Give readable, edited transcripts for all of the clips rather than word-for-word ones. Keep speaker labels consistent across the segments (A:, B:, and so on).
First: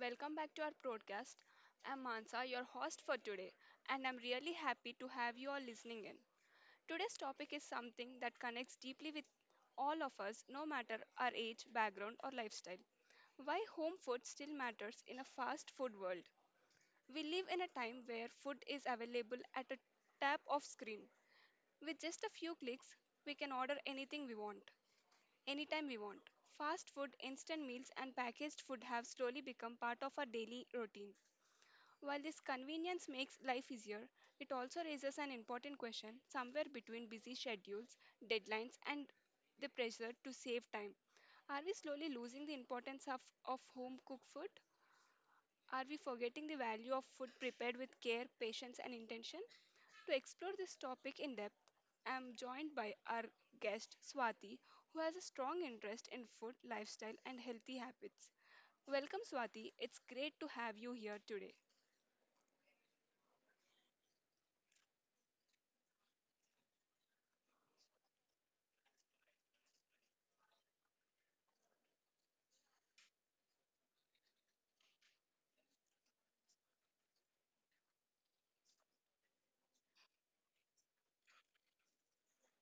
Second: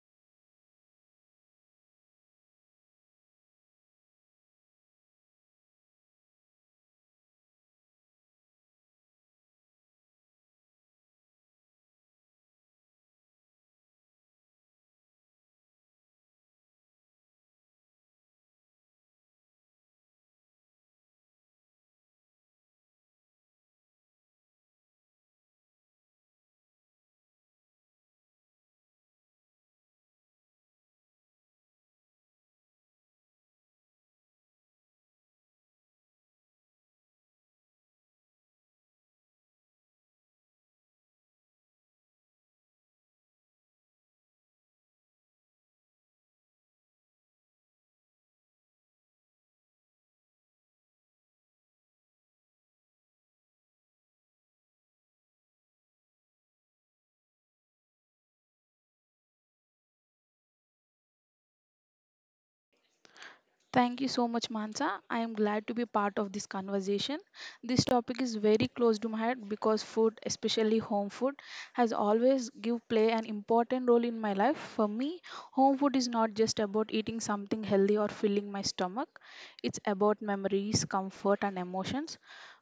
A: welcome back to our podcast. I'm Mansa, your host for today, and I'm really happy to have you all listening in. Today's topic is something that connects deeply with all of us, no matter our age, background, or lifestyle. Why home food still matters in a fast food world. We live in a time where food is available at a tap of screen. With just a few clicks, we can order anything we want anytime we want. Fast food, instant meals, and packaged food have slowly become part of our daily routine. While this convenience makes life easier, it also raises an important question somewhere between busy schedules, deadlines, and the pressure to save time. Are we slowly losing the importance of home cooked food? Are we forgetting the value of food prepared with care, patience, and intention? To explore this topic in depth, I am joined by our guest Swati, who has a strong interest in food, lifestyle, and healthy habits. Welcome, Swati. It's great to have you here today.
B: Thank you so much, Mansa. I am glad to be part of this conversation. This topic is very close to my heart because food, especially home food, has always give play an important role in my life. For me, home food is not just about eating something healthy or filling my stomach. It's about memories, comfort, and emotions.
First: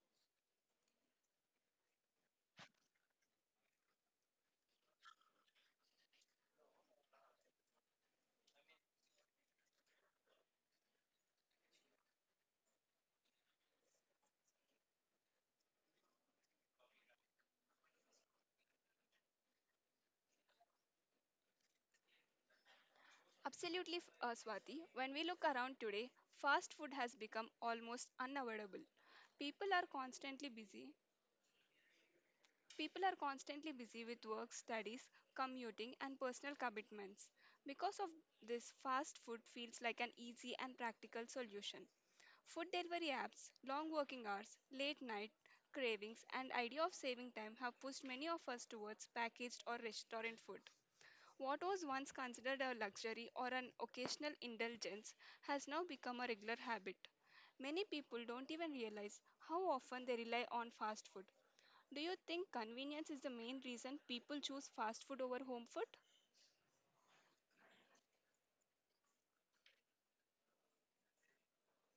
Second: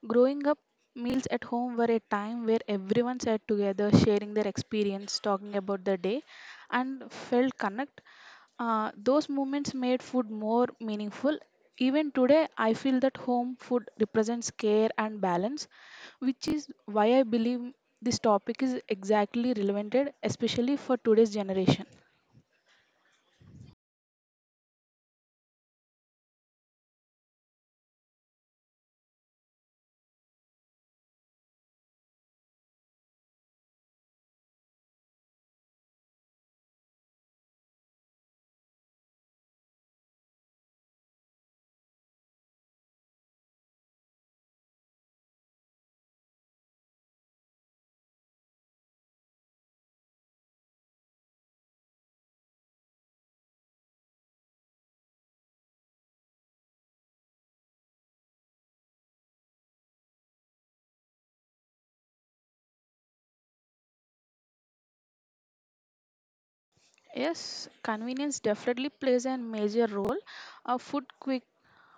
B: Growing up, meals at home were a time where everyone sat together, sharing their experience, talking about the day, and felt connect. Those moments made food more meaningful. Even today, I feel that home food represents care and balance, which is why I believe this topic is exactly relevant, especially for today's generation.
A: Absolutely, Swati. When we look around today, fast food has become almost unavoidable. People are constantly busy. People are constantly busy with work, studies, commuting, and personal commitments. Because of this, fast food feels like an easy and practical solution. Food delivery apps, long working hours, late night cravings, and idea of saving time have pushed many of us towards packaged or restaurant food. What was once considered a luxury or an occasional indulgence has now become a regular habit. Many people don't even realize how often they rely on fast food. Do you think convenience is the main reason people choose fast food over home food?
B: Yes, convenience definitely plays a major role. Food quick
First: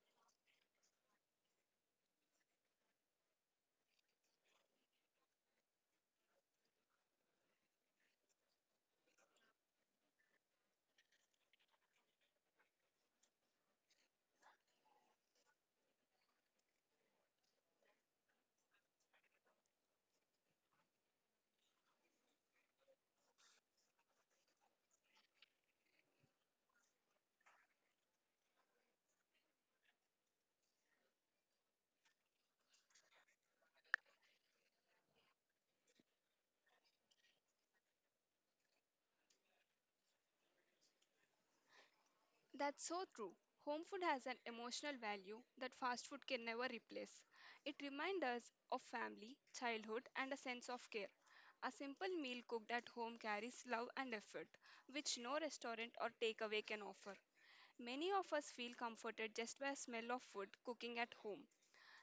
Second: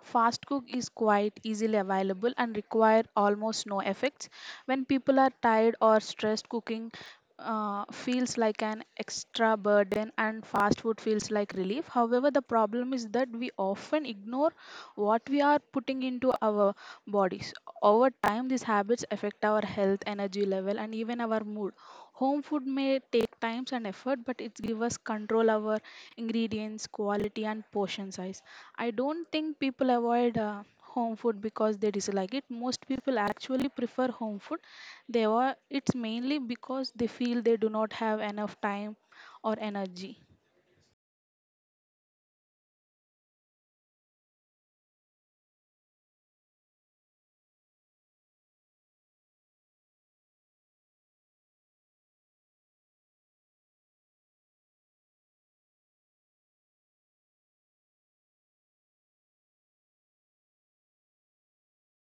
B: Fast cook is quite easily available and require almost no effects. When people are tired or stressed, cooking feels like an extra burden and fast food feels like relief. However, the problem is that we often ignore what we are putting into our bodies. Over time, these habits affect our health, energy level, and even our mood. Home food may take times and effort, but it gives us control over ingredients, quality, and portion size. I don't think people avoid home food because they dislike it. Most people actually prefer home food. They are, it's mainly because they feel they do not have enough time or energy.
A: That's so true. Home food has an emotional value that fast food can never replace. It reminds us of family, childhood, and a sense of care. A simple meal cooked at home carries love and effort, which no restaurant or takeaway can offer. Many of us feel comforted just by a smell of food cooking at home.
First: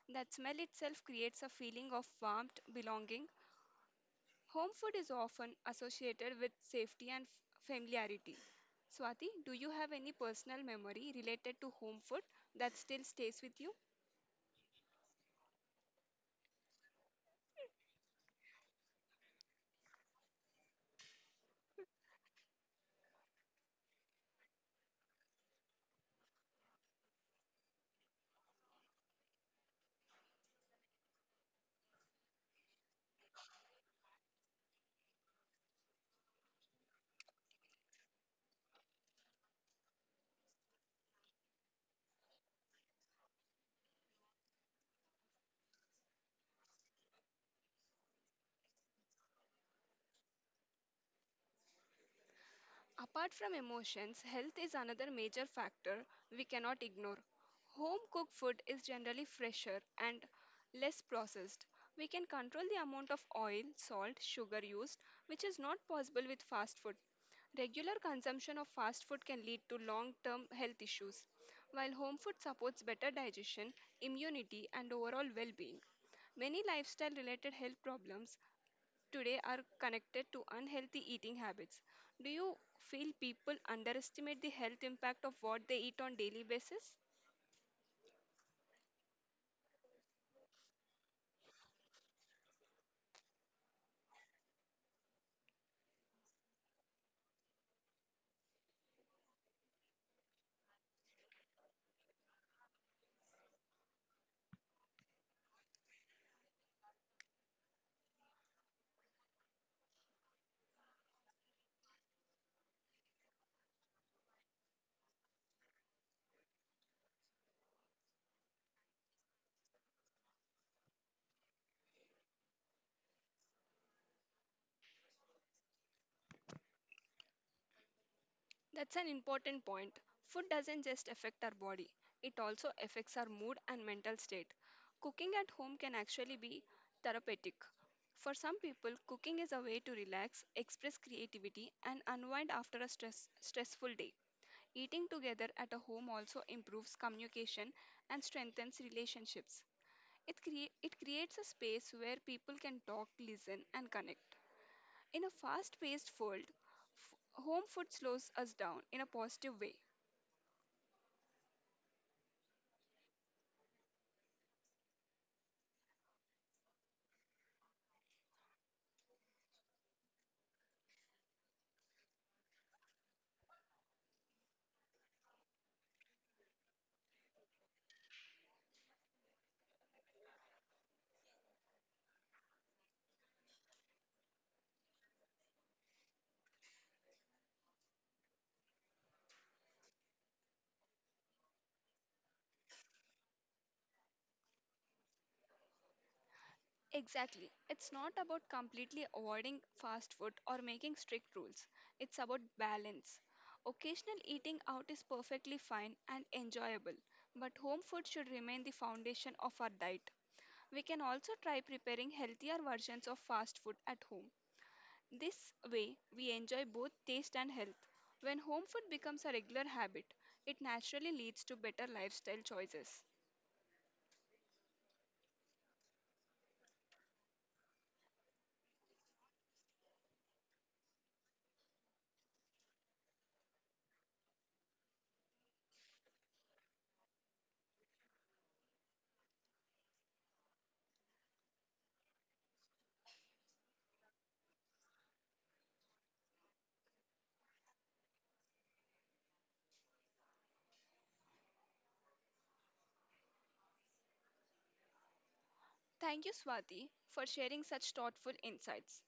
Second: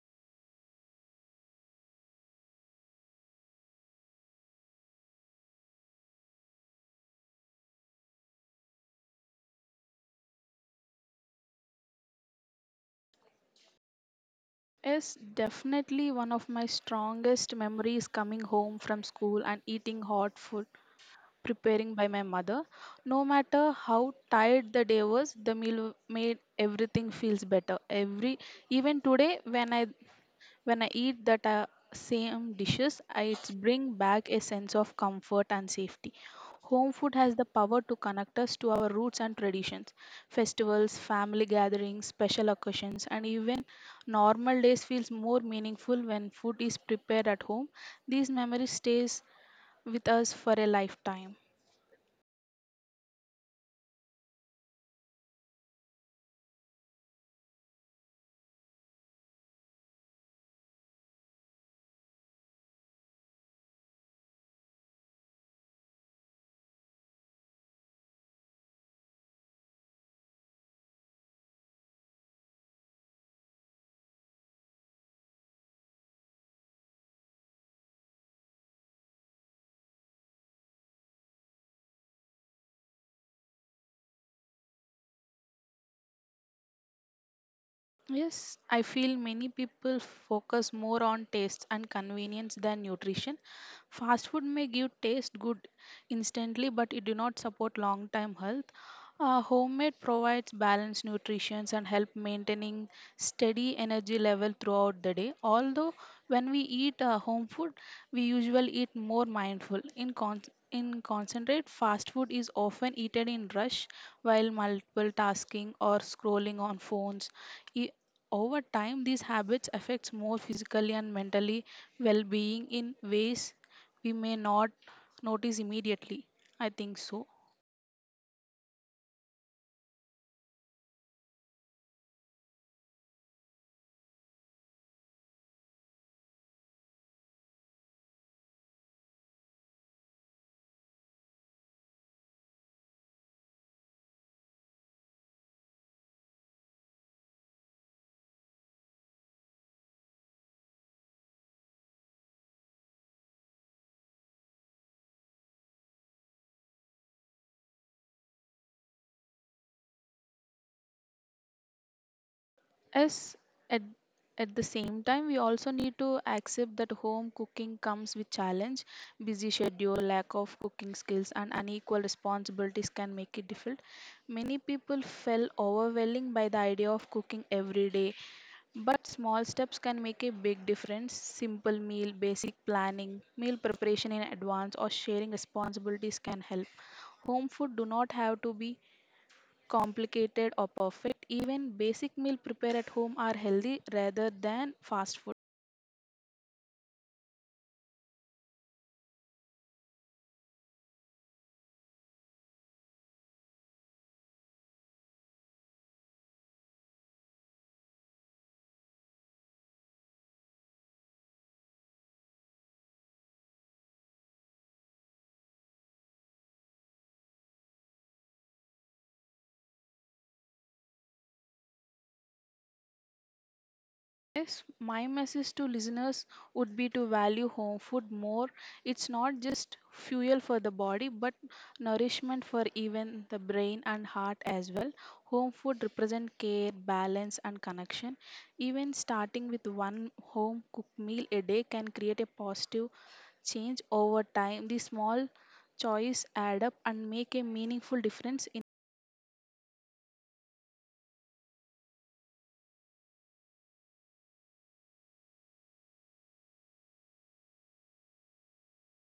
A: That smell itself creates a feeling of warmth, belonging. Home food is often associated with safety and familiarity. Swati, do you have any personal memory related to home food that still stays with you?
B: Yes, definitely one of my strongest memories coming home from school and eating hot food preparing by my mother. No matter how tired the day was, the meal made everything feels better. Every even today when I eat that same dishes, I it's bring back a sense of comfort and safety. Home food has the power to connect us to our roots and traditions. Festivals, family gatherings, special occasions, and even normal days feels more meaningful when food is prepared at home. These memories stays with us for a lifetime.
A: Apart from emotions, health is another major factor we cannot ignore. Home cooked food is generally fresher and less processed. We can control the amount of oil, salt, sugar used, which is not possible with fast food. Regular consumption of fast food can lead to long term health issues, while home food supports better digestion, immunity, and overall well being. Many lifestyle related health problems today are connected to unhealthy eating habits. Do you feel people underestimate the health impact of what they eat on daily basis?
B: Yes, I feel many people focus more on taste and convenience than nutrition. Fast food may give taste good instantly, but it do not support long-term health. Homemade provides balanced nutrition and help maintaining steady energy level throughout the day. Although when we eat home food, we usually eat more mindful. In concentrate, fast food is often eaten in rush while multiple tasking or scrolling on phones I- over time these habits affects more physically and mentally well-being in ways we may not notice immediately, I think so.
A: That's an important point. Food doesn't just affect our body, it also affects our mood and mental state. Cooking at home can actually be therapeutic. For some people, cooking is a way to relax, express creativity, and unwind after a stressful day. Eating together at a home also improves communication and strengthens relationships. It creates a space where people can talk, listen, and connect. In a fast paced world, home food slows us down in a positive way.
B: As at, at the same time we also need to accept that home cooking comes with challenge, busy schedule, lack of cooking skills and unequal responsibilities can make it difficult. Many people felt overwhelmed by the idea of cooking every day. But small steps can make a big difference. Simple meal, basic planning, meal preparation in advance, or sharing responsibilities can help. Home food do not have to be complicated or perfect. Even basic meal prepared at home are healthy rather than fast food.
A: Exactly. It's not about completely avoiding fast food or making strict rules, it's about balance. Occasional eating out is perfectly fine and enjoyable, but home food should remain the foundation of our diet. We can also try preparing healthier versions of fast food at home. This way, we enjoy both taste and health. When home food becomes a regular habit, it naturally leads to better lifestyle choices.
B: Yes, my message to listeners would be to value home food more. It's not just fuel for the body, but nourishment for even the brain and heart as well. Home food represents care, balance, and connection. Even starting with one home cooked meal a day can create a positive change over time. The small choice add up and make a meaningful difference in
A: Thank you, Swati, for sharing such thoughtful insights.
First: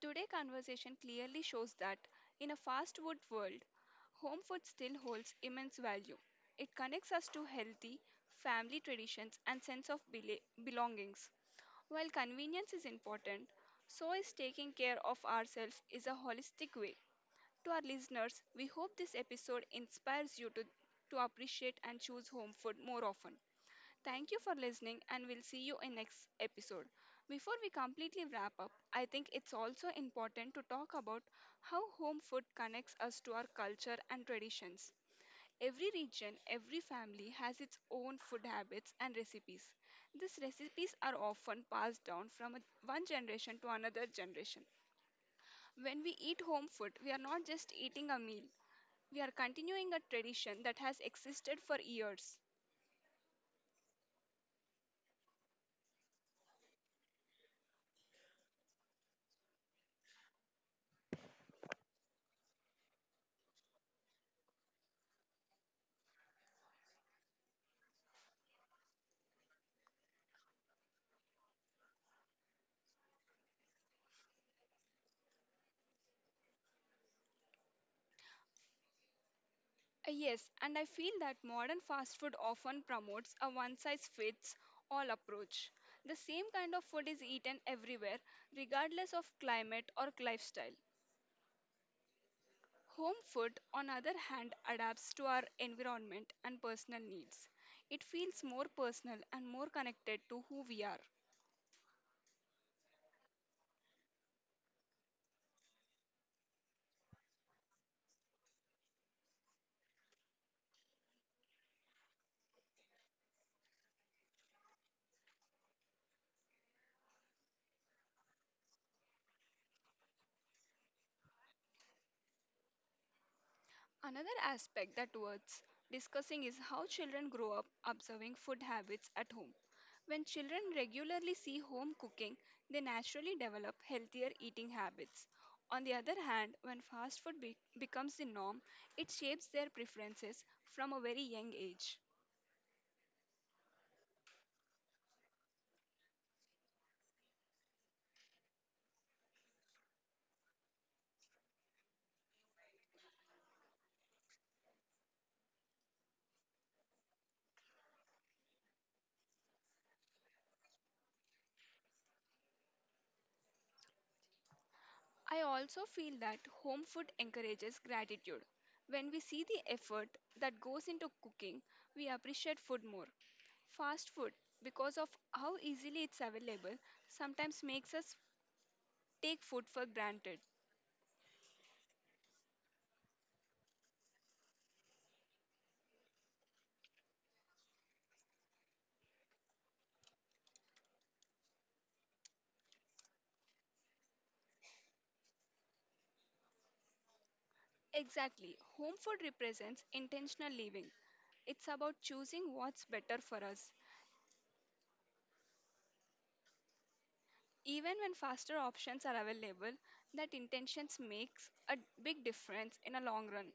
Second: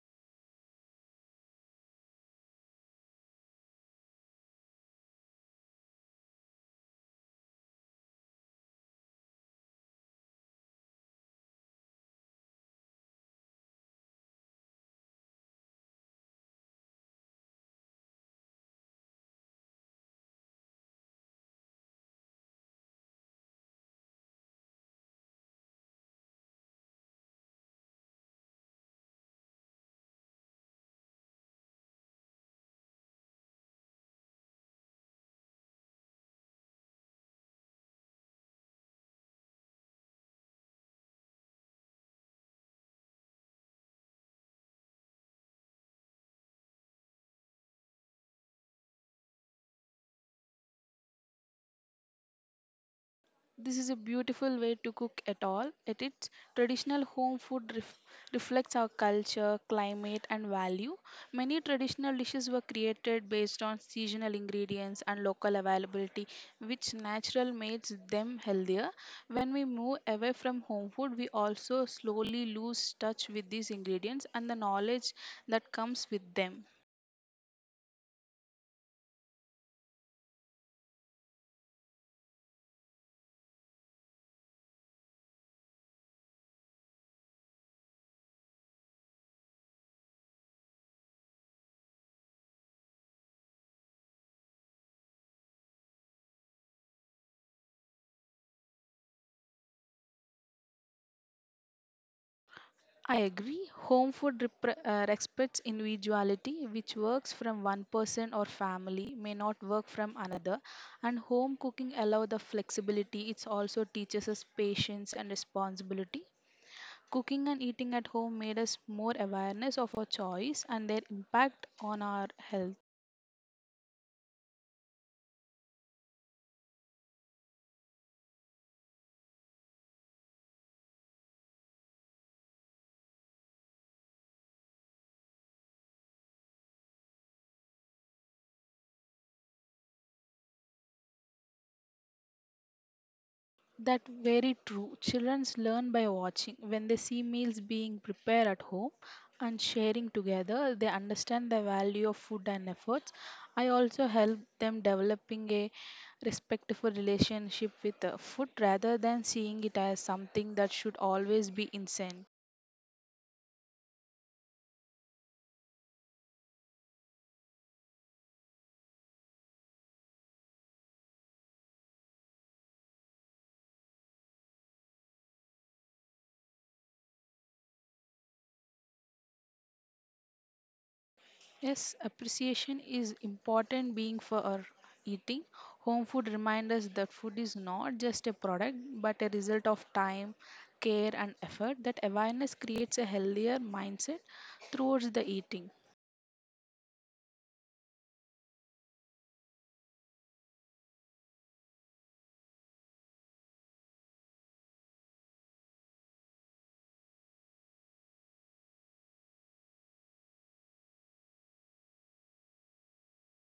A: Today's conversation clearly shows that in a fast food world, home food still holds immense value. It connects us to healthy family traditions and sense of belongings. While convenience is important, so is taking care of ourselves is a holistic way to our listeners. We hope this episode inspires you to appreciate and choose home food more often. Thank you for listening, and we'll see you in next episode. Before we completely wrap up, I think it's also important to talk about how home food connects us to our culture and traditions. Every region, every family has its own food habits and recipes. These recipes are often passed down from one generation to another generation. When we eat home food, we are not just eating a meal, we are continuing a tradition that has existed for years.
B: this is a beautiful way to cook at all. At its traditional home food reflects our culture, climate and value. Many traditional dishes were created based on seasonal ingredients and local availability which natural makes them healthier. When we move away from home food, we also slowly lose touch with these ingredients and the knowledge that comes with them.
A: Yes, and I feel that modern fast food often promotes a one size fits all approach. The same kind of food is eaten everywhere, regardless of climate or lifestyle. Home food, on other hand, adapts to our environment and personal needs. It feels more personal and more connected to who we are.
B: I agree. Home food repre- respects individuality, which works from one person or family, may not work from another. And home cooking allows the flexibility. It also teaches us patience and responsibility. Cooking and eating at home made us more awareness of our choice and their impact on our health.
A: Another aspect that worth discussing is how children grow up observing food habits at home. When children regularly see home cooking, they naturally develop healthier eating habits. On the other hand, when fast food becomes the norm, it shapes their preferences from a very young age.
B: That very true. Children learn by watching. When they see meals being prepared at home and sharing together, they understand the value of food and efforts. I also help them developing a respectful relationship with food rather than seeing it as something that should always be insane.
A: I also feel that home food encourages gratitude. When we see the effort that goes into cooking, we appreciate food more. Fast food, because of how easily it's available, sometimes makes us take food for granted.
B: Yes, appreciation is important being for our eating. Home food reminds us that food is not just a product but a result of time, care and effort. That awareness creates a healthier mindset towards the eating.
A: Exactly. Home food represents intentional living. It's about choosing what's better for us. Even when faster options are available, that intentions makes a big difference in a long run.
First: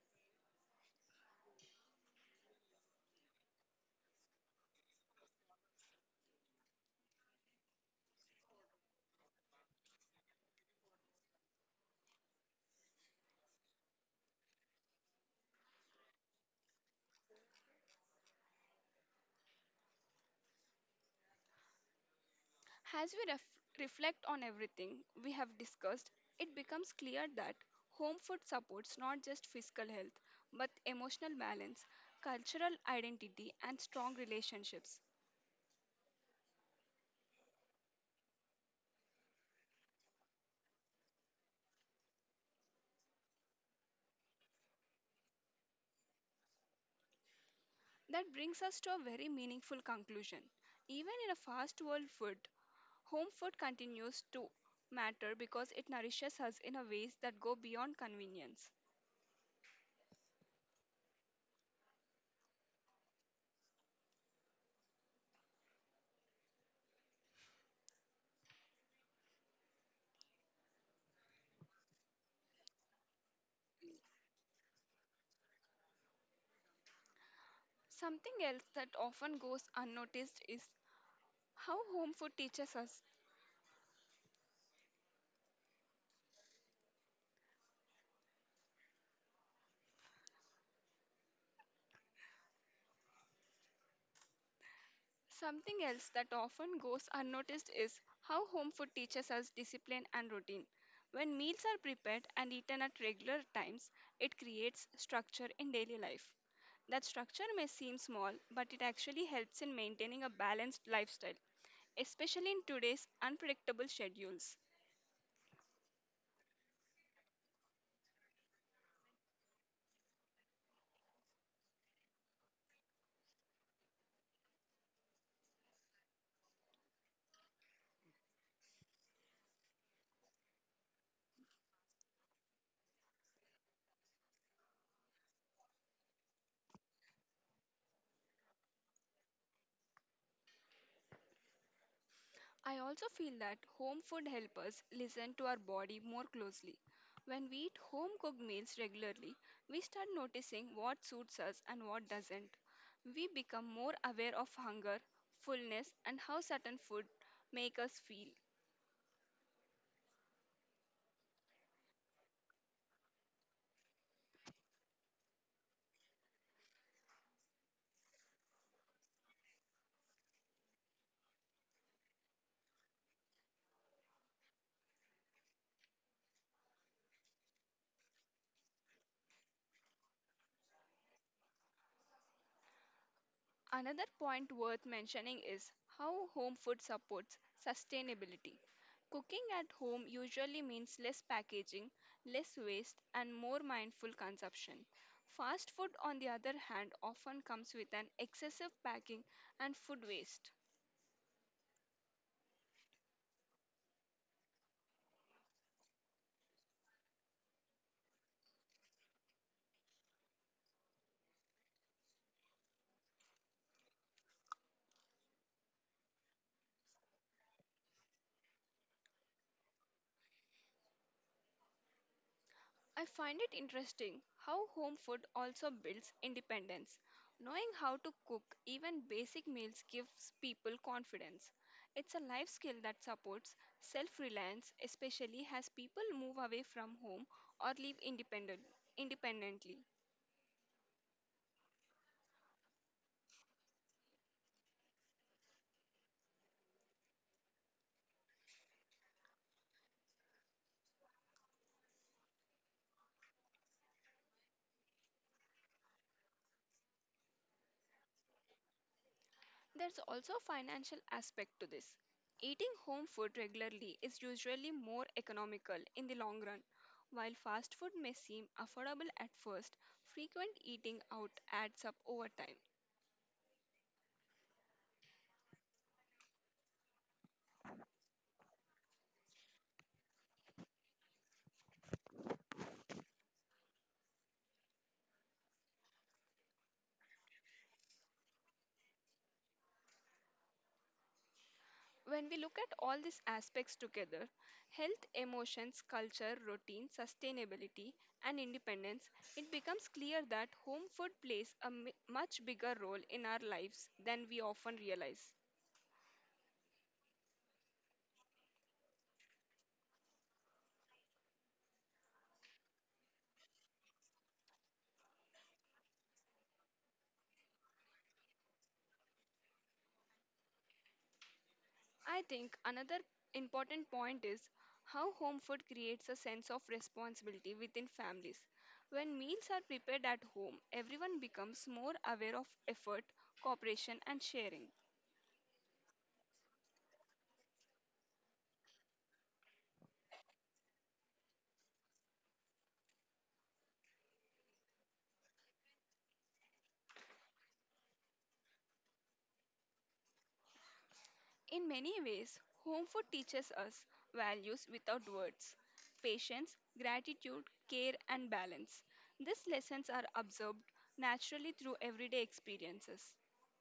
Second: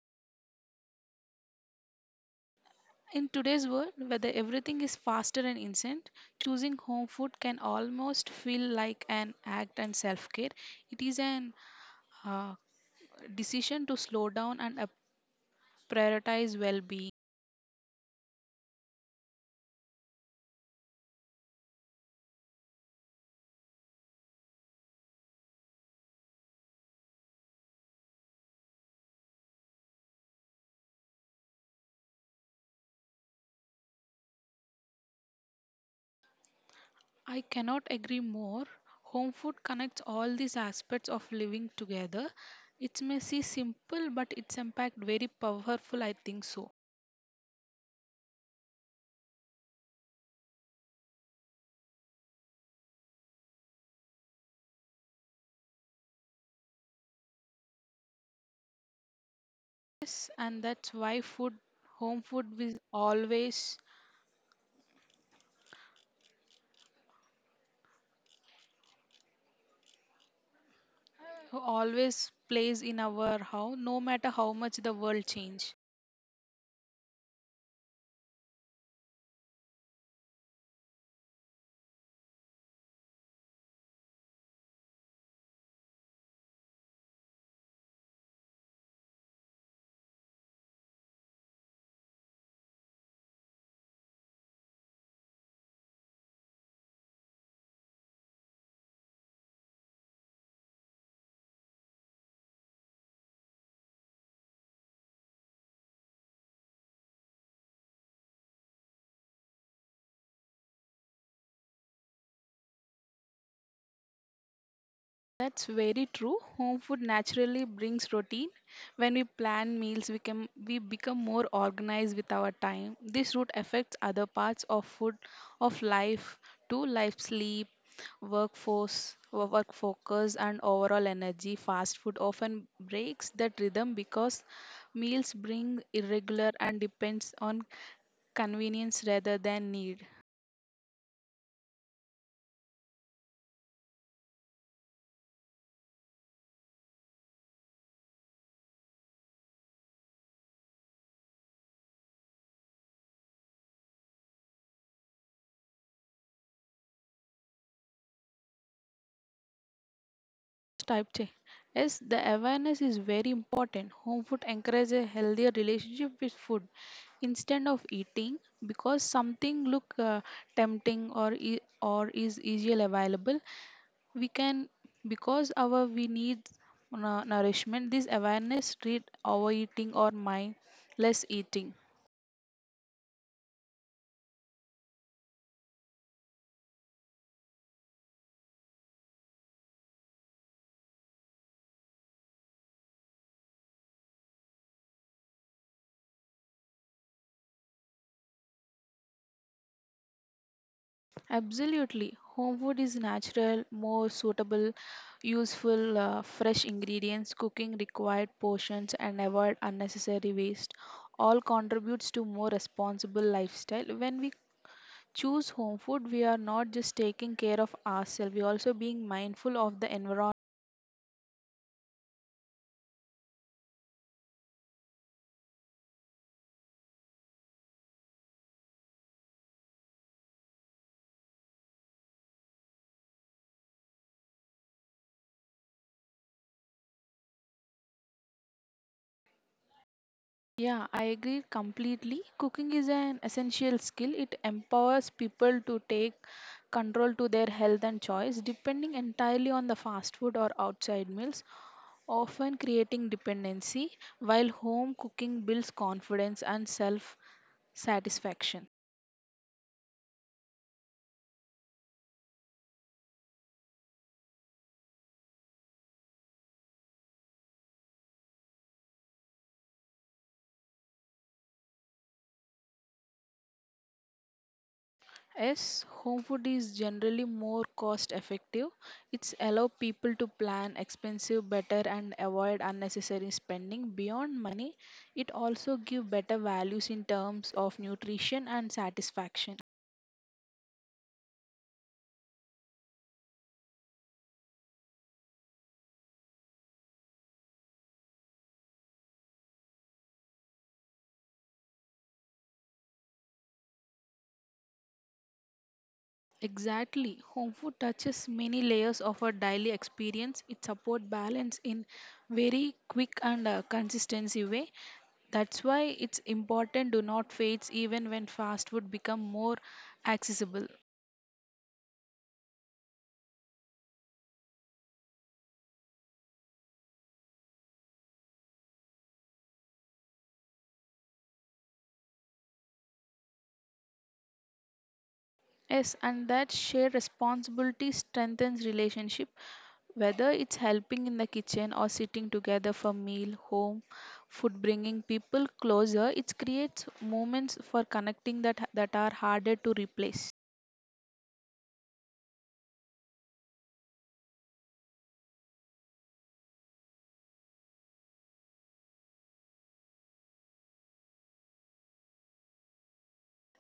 B: In today's world, whether everything is faster and instant, choosing home food can almost feel like an act and self care. It is an uh, decision to slow down and prioritize well being.
A: As we reflect on everything we have discussed, it becomes clear that home food supports not just physical health but emotional balance, cultural identity, and strong relationships.
B: I cannot agree more. Home food connects all these aspects of living together. It may seem simple, but its impact very powerful. I think so.
A: That brings us to a very meaningful conclusion. Even in a fast world food, home food continues to matter because it nourishes us in a ways that go beyond convenience.
B: Yes, and that's why food, home food, will always, always plays in our how, no matter how much the world change.
A: Something else that often goes unnoticed is how home food teaches us Something else that often goes unnoticed is how home food teaches us discipline and routine. When meals are prepared and eaten at regular times, it creates structure in daily life. That structure may seem small, but it actually helps in maintaining a balanced lifestyle, especially in today's unpredictable schedules.
B: That's very true. Home food naturally brings routine. When we plan meals, we become more organized with our time. This route affects other parts of food of life too, like sleep, workforce, work focus, and overall energy. Fast food often breaks that rhythm because meals bring irregular and depends on convenience rather than need.
A: I also feel that home food helps us listen to our body more closely. When we eat home cooked meals regularly, we start noticing what suits us and what doesn't. We become more aware of hunger, fullness, and how certain food make us feel.
B: Type change. Yes, the awareness is very important. Home food encourages a healthier relationship with food. Instead of eating because something look tempting or or is easily available, we can because our we need nourishment. This awareness treat overeating or mindless eating.
A: Another point worth mentioning is how home food supports sustainability. Cooking at home usually means less packaging, less waste, and more mindful consumption. Fast food, on the other hand, often comes with an excessive packing and food waste.
B: Absolutely. Home food is natural, more suitable, useful, fresh ingredients, cooking required portions, and avoid unnecessary waste. All contributes to more responsible lifestyle. When we choose home food, we are not just taking care of ourselves, we are also being mindful of the environment.
A: I find it interesting how home food also builds independence. Knowing how to cook even basic meals gives people confidence. It's a life skill that supports self reliance, especially as people move away from home or live independently.
B: Yeah, I agree completely. Cooking is an essential skill. It empowers people to take control to their health and choice, depending entirely on the fast food or outside meals often creating dependency, while home cooking builds confidence and self satisfaction.
A: There's also a financial aspect to this. Eating home food regularly is usually more economical in the long run. While fast food may seem affordable at first, frequent eating out adds up over time.
B: Yes, home food is generally more cost effective. It's allow people to plan expensive better and avoid unnecessary spending beyond money. It also give better values in terms of nutrition and satisfaction.
A: When we look at all these aspects together — health, emotions, culture, routine, sustainability, and independence — it becomes clear that home food plays a much bigger role in our lives than we often realize.
B: Exactly. Home food touches many layers of our daily experience. It support balance in very quick and consistency way. That's why it's important do not fades even when fast food become more accessible.
A: I think another important point is how home food creates a sense of responsibility within families. When meals are prepared at home, everyone becomes more aware of effort, cooperation, and sharing.
B: Yes, and that shared responsibility strengthens relationship, whether it's helping in the kitchen or sitting together for meal, home food bringing people closer. It creates moments for connecting that are harder to replace.
A: In many ways, home food teaches us values without words — patience, gratitude, care, and balance. These lessons are observed naturally through everyday experiences.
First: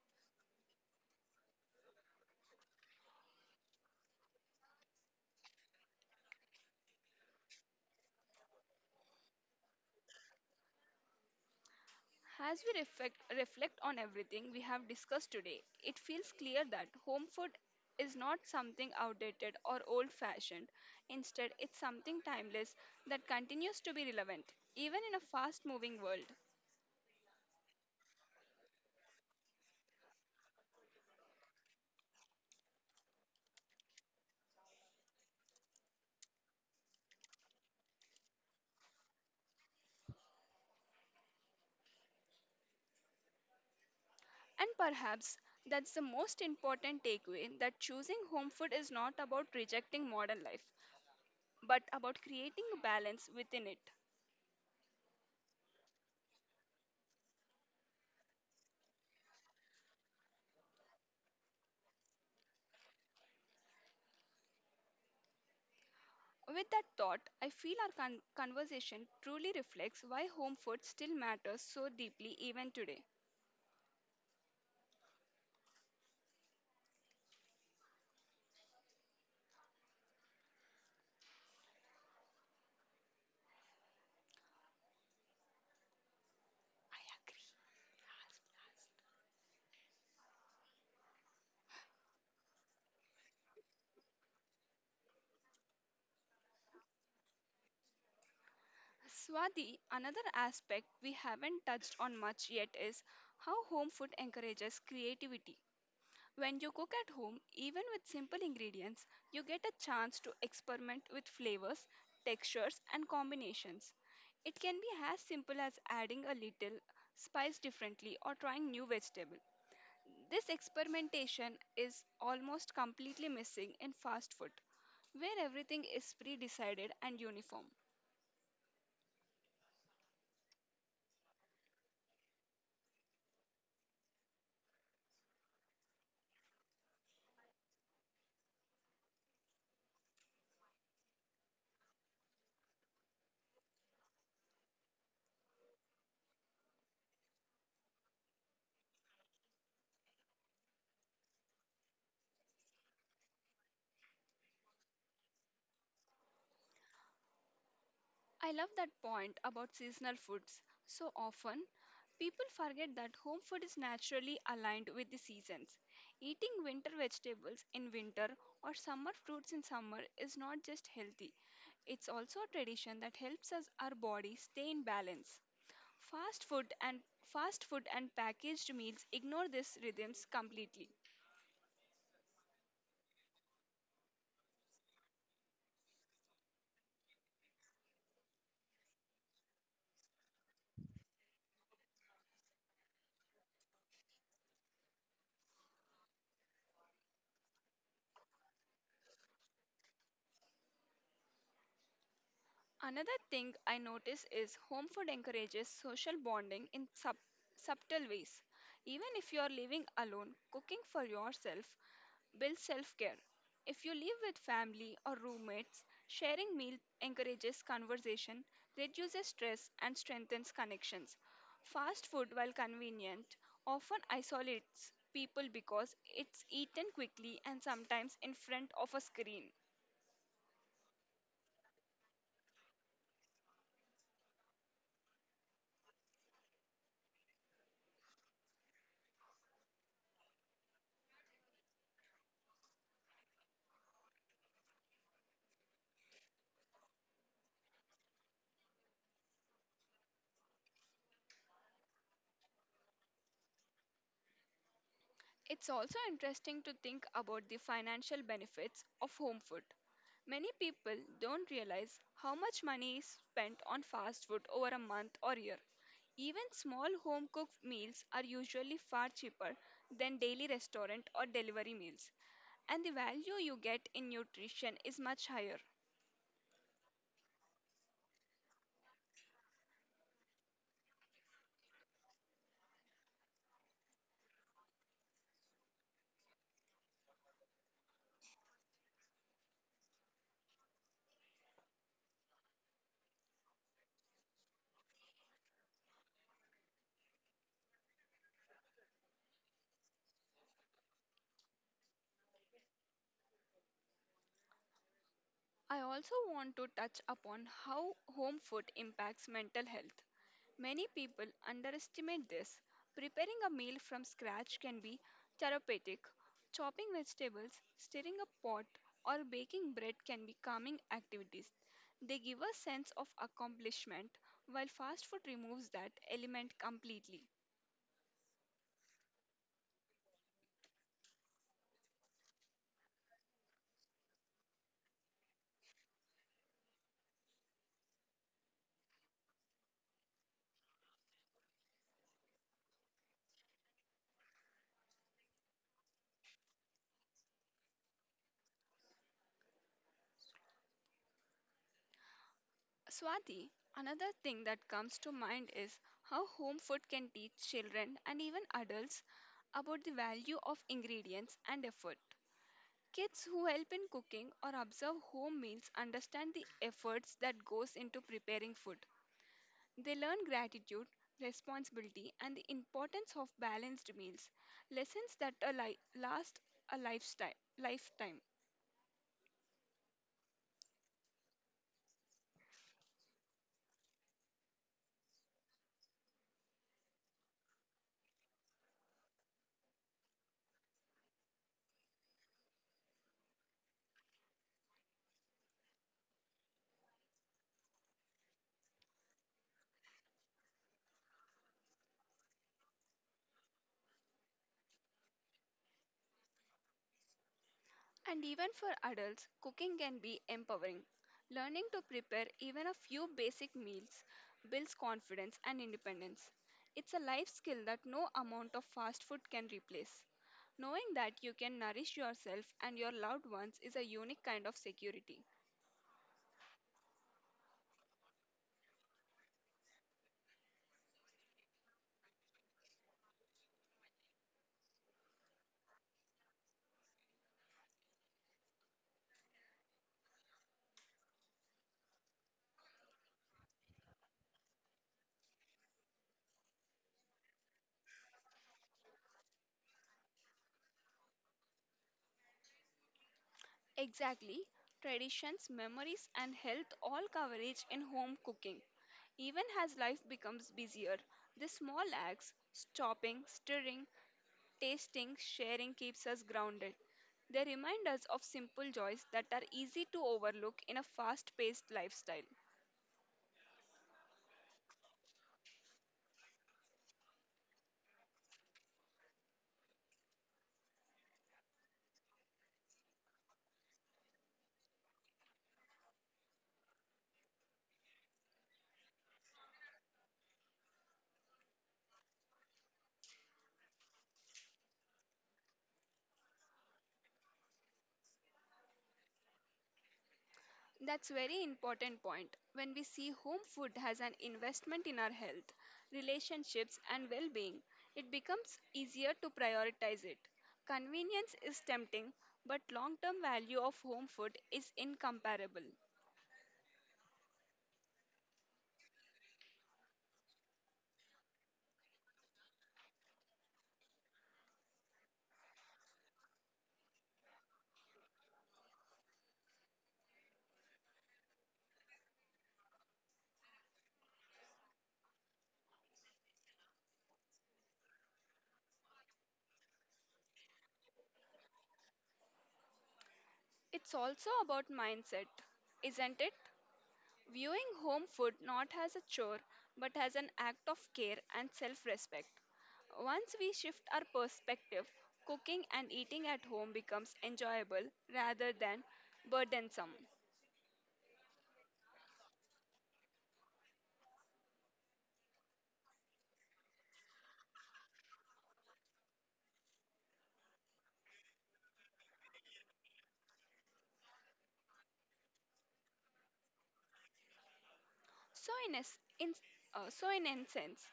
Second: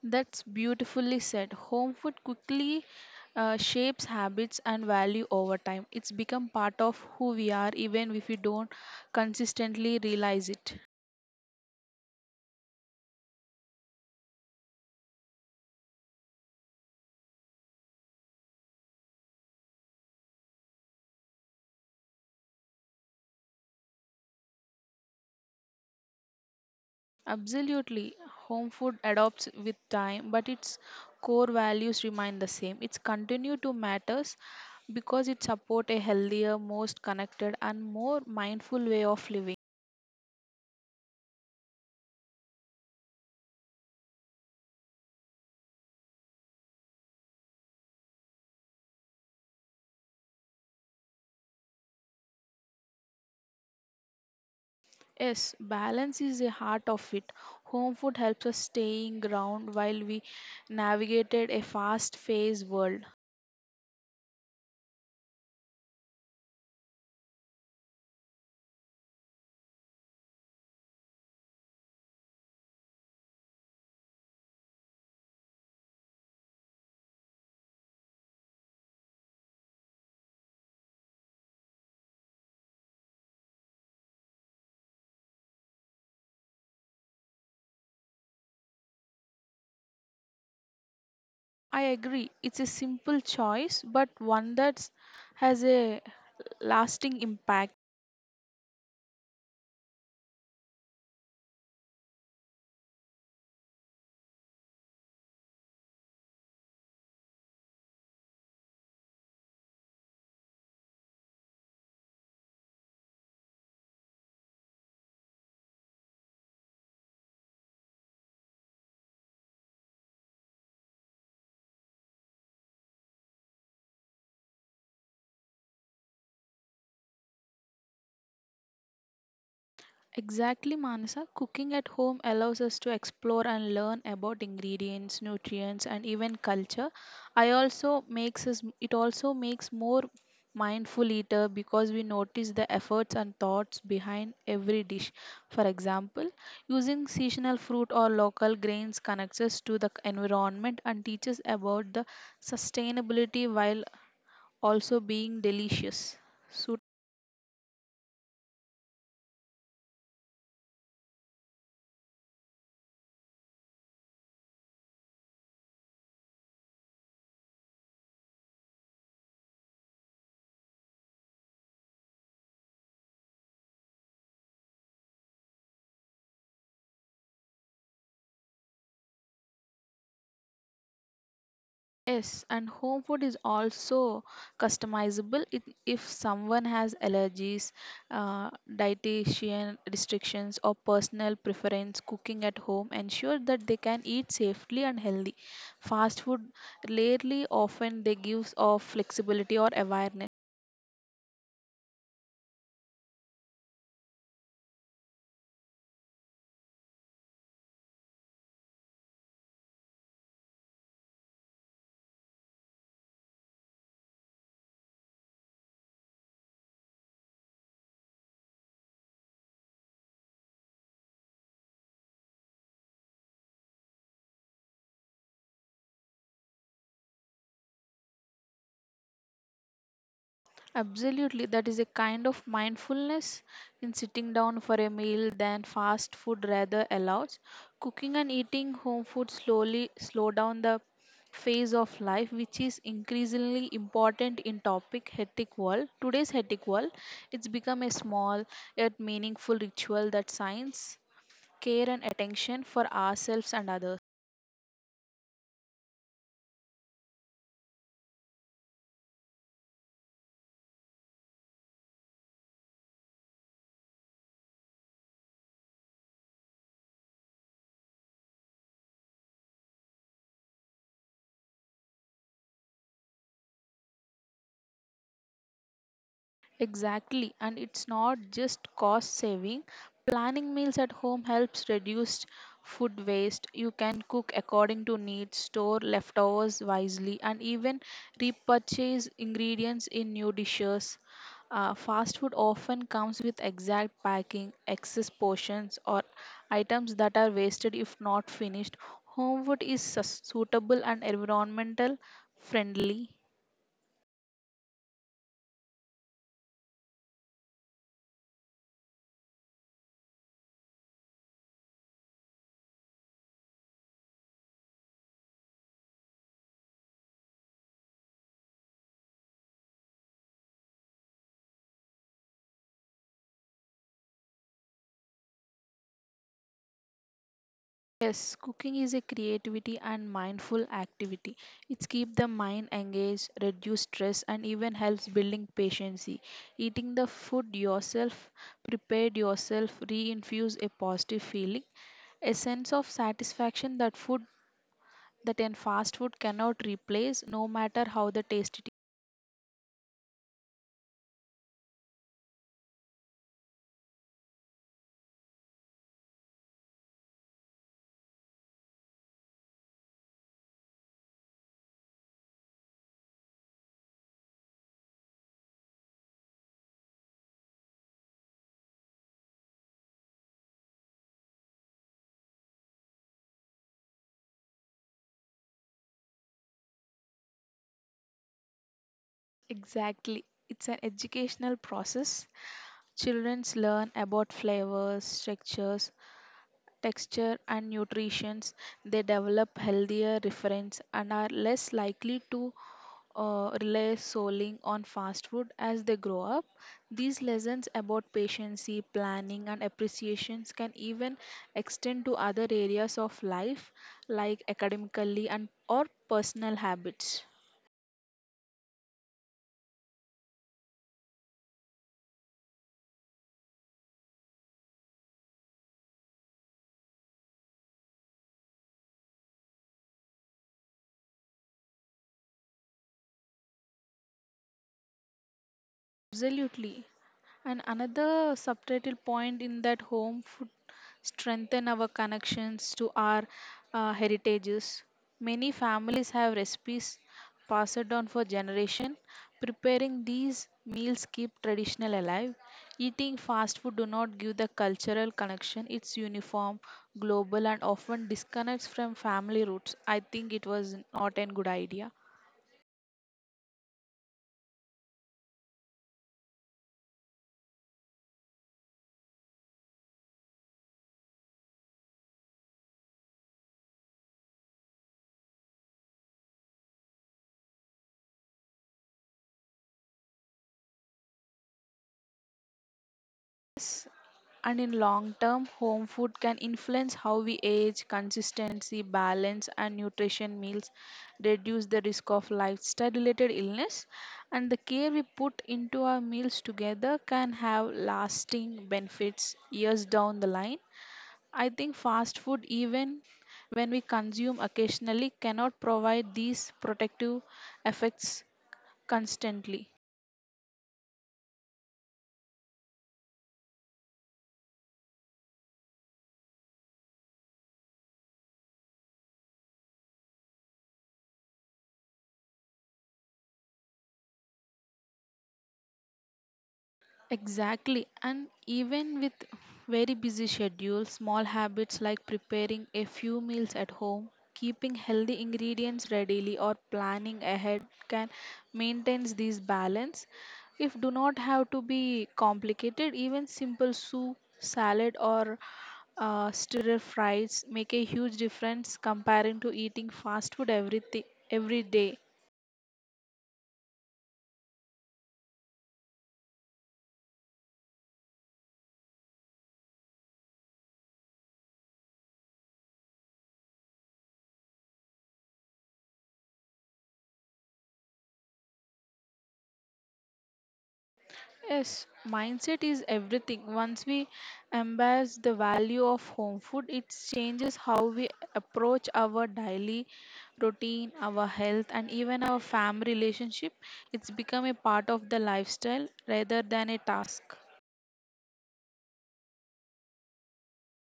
B: That's beautifully said. Home food quickly shapes habits and value over time. It's become part of who we are, even if we don't consistently realize it.
A: As we reflect on everything we have discussed today, it feels clear that home food is not something outdated or old fashioned. Instead, it's something timeless that continues to be relevant, even in a fast moving world.
B: Absolutely. Home food adopts with time, but its core values remain the same. It's continue to matters because it support a healthier, most connected and more mindful way of living.
A: And perhaps that's the most important takeaway, that choosing home food is not about rejecting modern life, but about creating a balance within it.
B: Yes, balance is the heart of it. Home food helps us staying ground while we navigated a fast-paced world.
A: With that thought, I feel our conversation truly reflects why home food still matters so deeply even today. I agree.
B: I agree. It's a simple choice, but one that has a lasting impact.
A: Swati, another aspect we haven't touched on much yet is how home food encourages creativity. When you cook at home, even with simple ingredients, you get a chance to experiment with flavors, textures, and combinations. It can be as simple as adding a little spice differently or trying new vegetable. This experimentation is almost completely missing in fast food, where everything is pre decided and uniform.
B: Exactly, Manasa. Cooking at home allows us to explore and learn about ingredients, nutrients, and even culture. I also makes us it also makes more mindful eater because we notice the efforts and thoughts behind every dish. For example, using seasonal fruit or local grains connects us to the environment and teaches about the sustainability while also being delicious. So.
A: I love that point about seasonal foods. So often, people forget that home food is naturally aligned with the seasons. Eating winter vegetables in winter or summer fruits in summer is not just healthy, it's also a tradition that helps us our body stay in balance. Fast food and Fast food and packaged meals ignore these rhythms completely.
B: Yes, and home food is also customizable it, if someone has allergies, dietitian restrictions, or personal preference. Cooking at home ensure that they can eat safely and healthy. Fast food rarely often they gives of flexibility or awareness.
A: Another thing I notice is home food encourages social bonding in subtle ways. Even if you are living alone, cooking for yourself build self care. If you live with family or roommates, sharing meals encourages conversation, reduces stress, and strengthens connections. Fast food, while convenient, often isolates people because it's eaten quickly and sometimes in front of a screen.
B: Absolutely, that is a kind of mindfulness in sitting down for a meal than fast food rather allows. Cooking and eating home food slowly slow down the phase of life which is increasingly important in topic hectic world, today's hectic world. It's become a small yet meaningful ritual that signs care and attention for ourselves and others.
A: It's also interesting to think about the financial benefits of home food. Many people don't realize how much money is spent on fast food over a month or year. Even small home cooked meals are usually far cheaper than daily restaurant or delivery meals, and the value you get in nutrition is much higher.
B: Exactly, and it's not just cost saving. Planning meals at home helps reduce food waste. You can cook according to needs, store leftovers wisely, and even repurchase ingredients in new dishes. Fast food often comes with exact packing, excess portions, or items that are wasted if not finished. Home food is suitable and environmental friendly.
A: I also want to touch upon how home food impacts mental health. Many people underestimate this. Preparing a meal from scratch can be therapeutic. Chopping vegetables, stirring a pot, or baking bread can be calming activities. They give a sense of accomplishment, while fast food removes that element completely.
B: Yes, cooking is a creativity and mindful activity. It's keep the mind engaged, reduce stress and even helps building patience. Eating the food yourself, prepared yourself, reinfuse a positive feeling, a sense of satisfaction that food that in fast food cannot replace no matter how the taste it is.
A: Swati, another thing that comes to mind is how home food can teach children and even adults about the value of ingredients and effort. Kids who help in cooking or observe home meals understand the efforts that goes into preparing food. They learn gratitude, responsibility and the importance of balanced meals, lessons that last a lifestyle lifetime.
B: Exactly. It's an educational process. Children learn about flavors, textures, texture, and nutrition, they develop healthier reference and are less likely to rely solely on fast food as they grow up. These lessons about patience, planning, and appreciations can even extend to other areas of life like academically and or personal habits.
A: And even for adults, cooking can be empowering. Learning to prepare even a few basic meals builds confidence and independence. It's a life skill that no amount of fast food can replace. Knowing that you can nourish yourself and your loved ones is a unique kind of security.
B: Absolutely. And another subtitle point in that home food strengthen our connections to our heritages. Many families have recipes passed down for generation. Preparing these meals keep traditional alive. Eating fast food do not give the cultural connection. It's uniform, global, and often disconnects from family roots. I think it was not a good idea.
A: Exactly, traditions, memories, and health all coverage in home cooking. Even as life becomes busier, the small acts, stopping, stirring, tasting, sharing keeps us grounded. They remind us of simple joys that are easy to overlook in a fast-paced lifestyle.
B: And in long term, home food can influence how we age, consistency, balance, and nutrition meals, reduce the risk of lifestyle related illness, and the care we put into our meals together can have lasting benefits years down the line. I think fast food, even when we consume occasionally, cannot provide these protective effects constantly.
A: That's very important point. When we see home food has an investment in our health, relationships and well-being, it becomes easier to prioritize it. Convenience is tempting, but long-term value of home food is incomparable.
B: Exactly. And even with very busy schedules, small habits like preparing a few meals at home, keeping healthy ingredients readily, or planning ahead can maintain this balance. If do not have to be complicated, even simple soup, salad, or stir fries make a huge difference comparing to eating fast food everything every day.
A: It's also about mindset, isn't it? Viewing home food not as a chore but as an act of care and self respect. Once we shift our perspective, cooking and eating at home becomes enjoyable rather than burdensome.
B: Yes, mindset is everything. Once we embrace the value of home food, it changes how we approach our daily routine, our health, and even our family relationship. It's become a part of the lifestyle rather than a task.
A: So, in, a, s- in, so in essence,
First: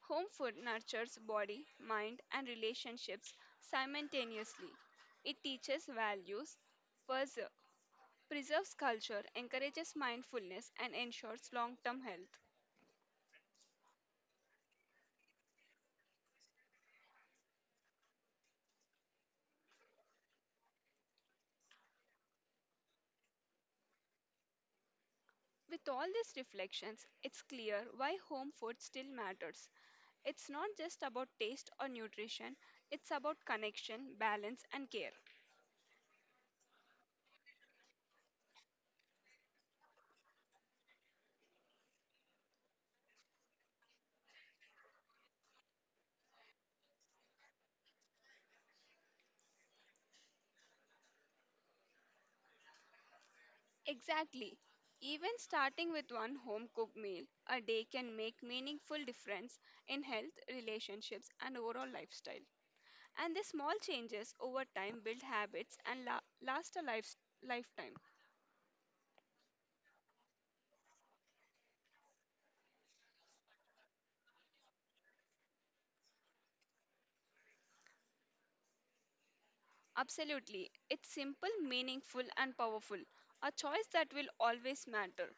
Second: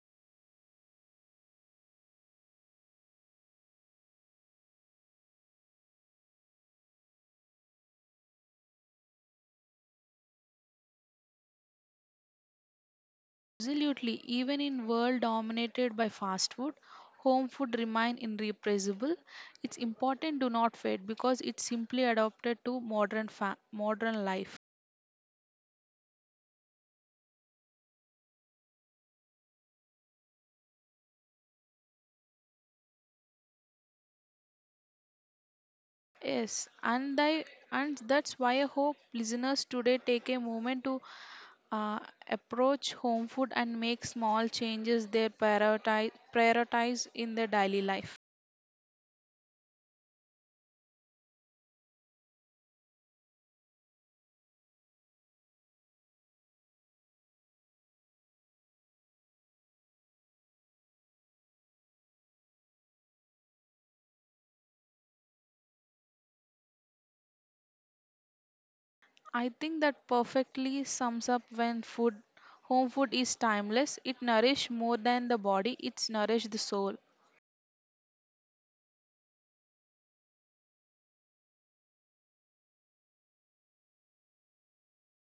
A: home food nurtures body, mind, and relationships simultaneously. It teaches values, pers- preserves culture, encourages mindfulness, and ensures long term health.
B: Absolutely, even in world dominated by fast food, home food remain irreplaceable. It's important to not fade because it's simply adapted to modern life.
A: With all these reflections, it's clear why home food still matters. It's not just about taste or nutrition, it's about connection, balance, and care.
B: Yes, and I, and that's why I hope listeners today take a moment to uh, approach home food and make small changes they prioritize in their daily life.
A: Exactly. Even starting with one home cooked meal a day can make meaningful difference in health, relationships, and overall lifestyle. And the small changes over time build habits and last a lifetime.
B: I think that perfectly sums up when food home food is timeless. It nourishes more than the body, it's nourishes the soul.
A: Absolutely. It's simple, meaningful, and powerful. A choice that will always matter.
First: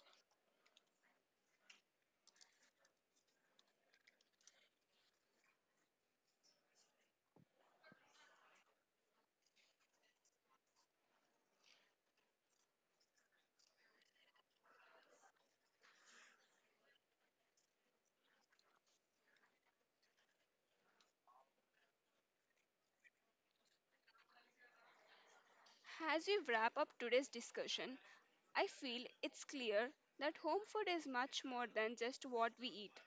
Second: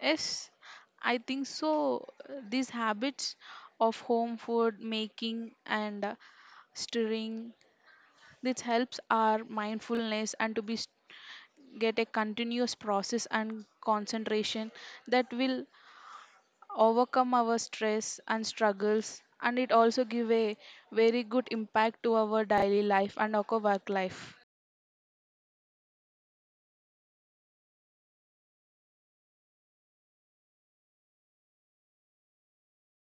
B: Yes, I think so. These habits of home food making and stirring, this helps our mindfulness and to be get a continuous process and concentration that will overcome our stress and struggles and it also give a very good impact to our daily life and our work life.
A: As we wrap up today's discussion, I feel it's clear that home food is much more than just what we eat.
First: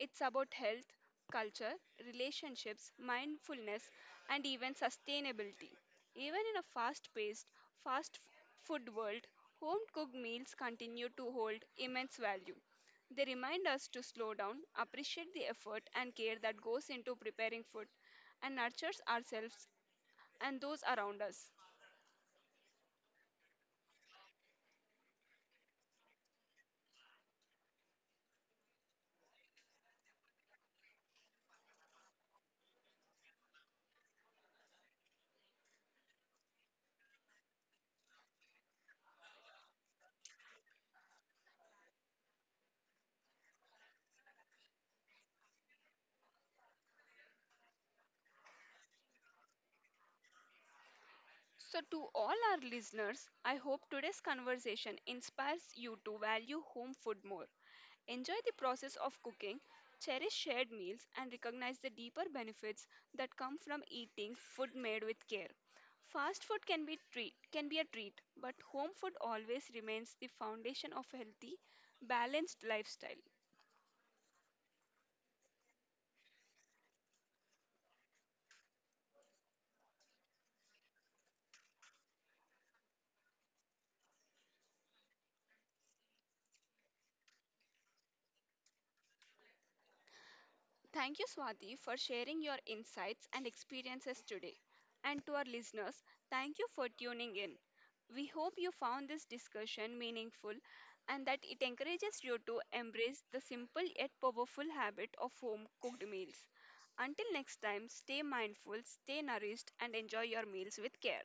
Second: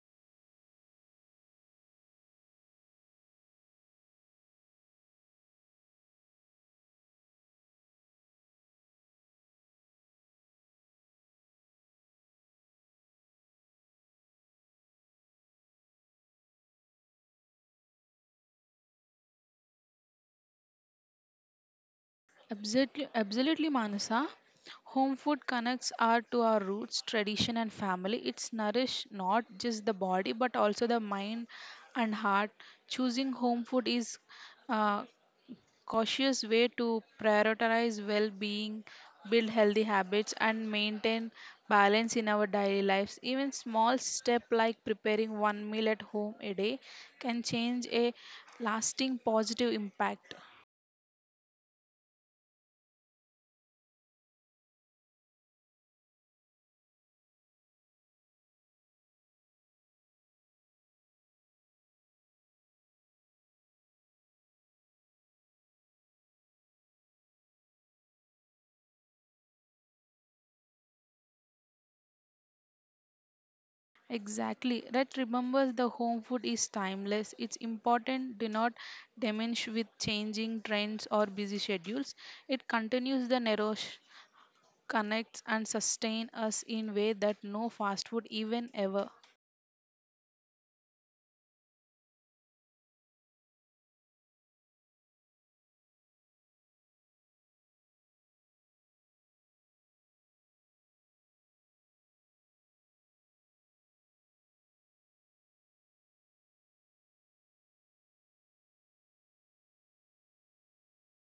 A: It's about health, culture, relationships, mindfulness, and even sustainability. Even in a fast paced, fast food world, home cooked meals continue to hold immense value. They remind us to slow down, appreciate the effort and care that goes into preparing food, and nurtures ourselves and those around us.
B: Absolutely, absolutely, Manasa. Home food connects our to our roots, tradition, and family. It's nourish not just the body but also the mind and heart. Choosing home food is uh, cautious way to prioritize well being, build healthy habits, and maintain balance in our daily lives. Even small step like preparing one meal at home a day can change a lasting positive impact.
A: So, to all our listeners, I hope today's conversation inspires you to value home food more. Enjoy the process of cooking, cherish shared meals, and recognize the deeper benefits that come from eating food made with care. Fast food can be a treat, but home food always remains the foundation of a healthy, balanced lifestyle.
B: Exactly. That remembers the home food is timeless. It's important do not diminish with changing trends or busy schedules. It continues the nourish, connects and sustain us in way that no fast food even ever.
A: Thank you, Swati, for sharing your insights and experiences today. And to our listeners, thank you for tuning in. We hope you found this discussion meaningful and that it encourages you to embrace the simple yet powerful habit of home cooked meals. Until next time, stay mindful, stay nourished, and enjoy your meals with care.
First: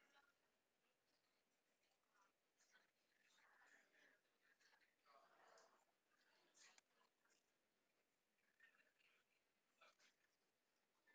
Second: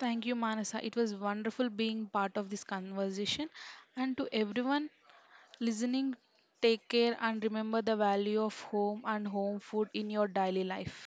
B: Thank you, Manasa. It was wonderful being part of this conversation. And to everyone listening, take care and remember the value of home and home food in your daily life.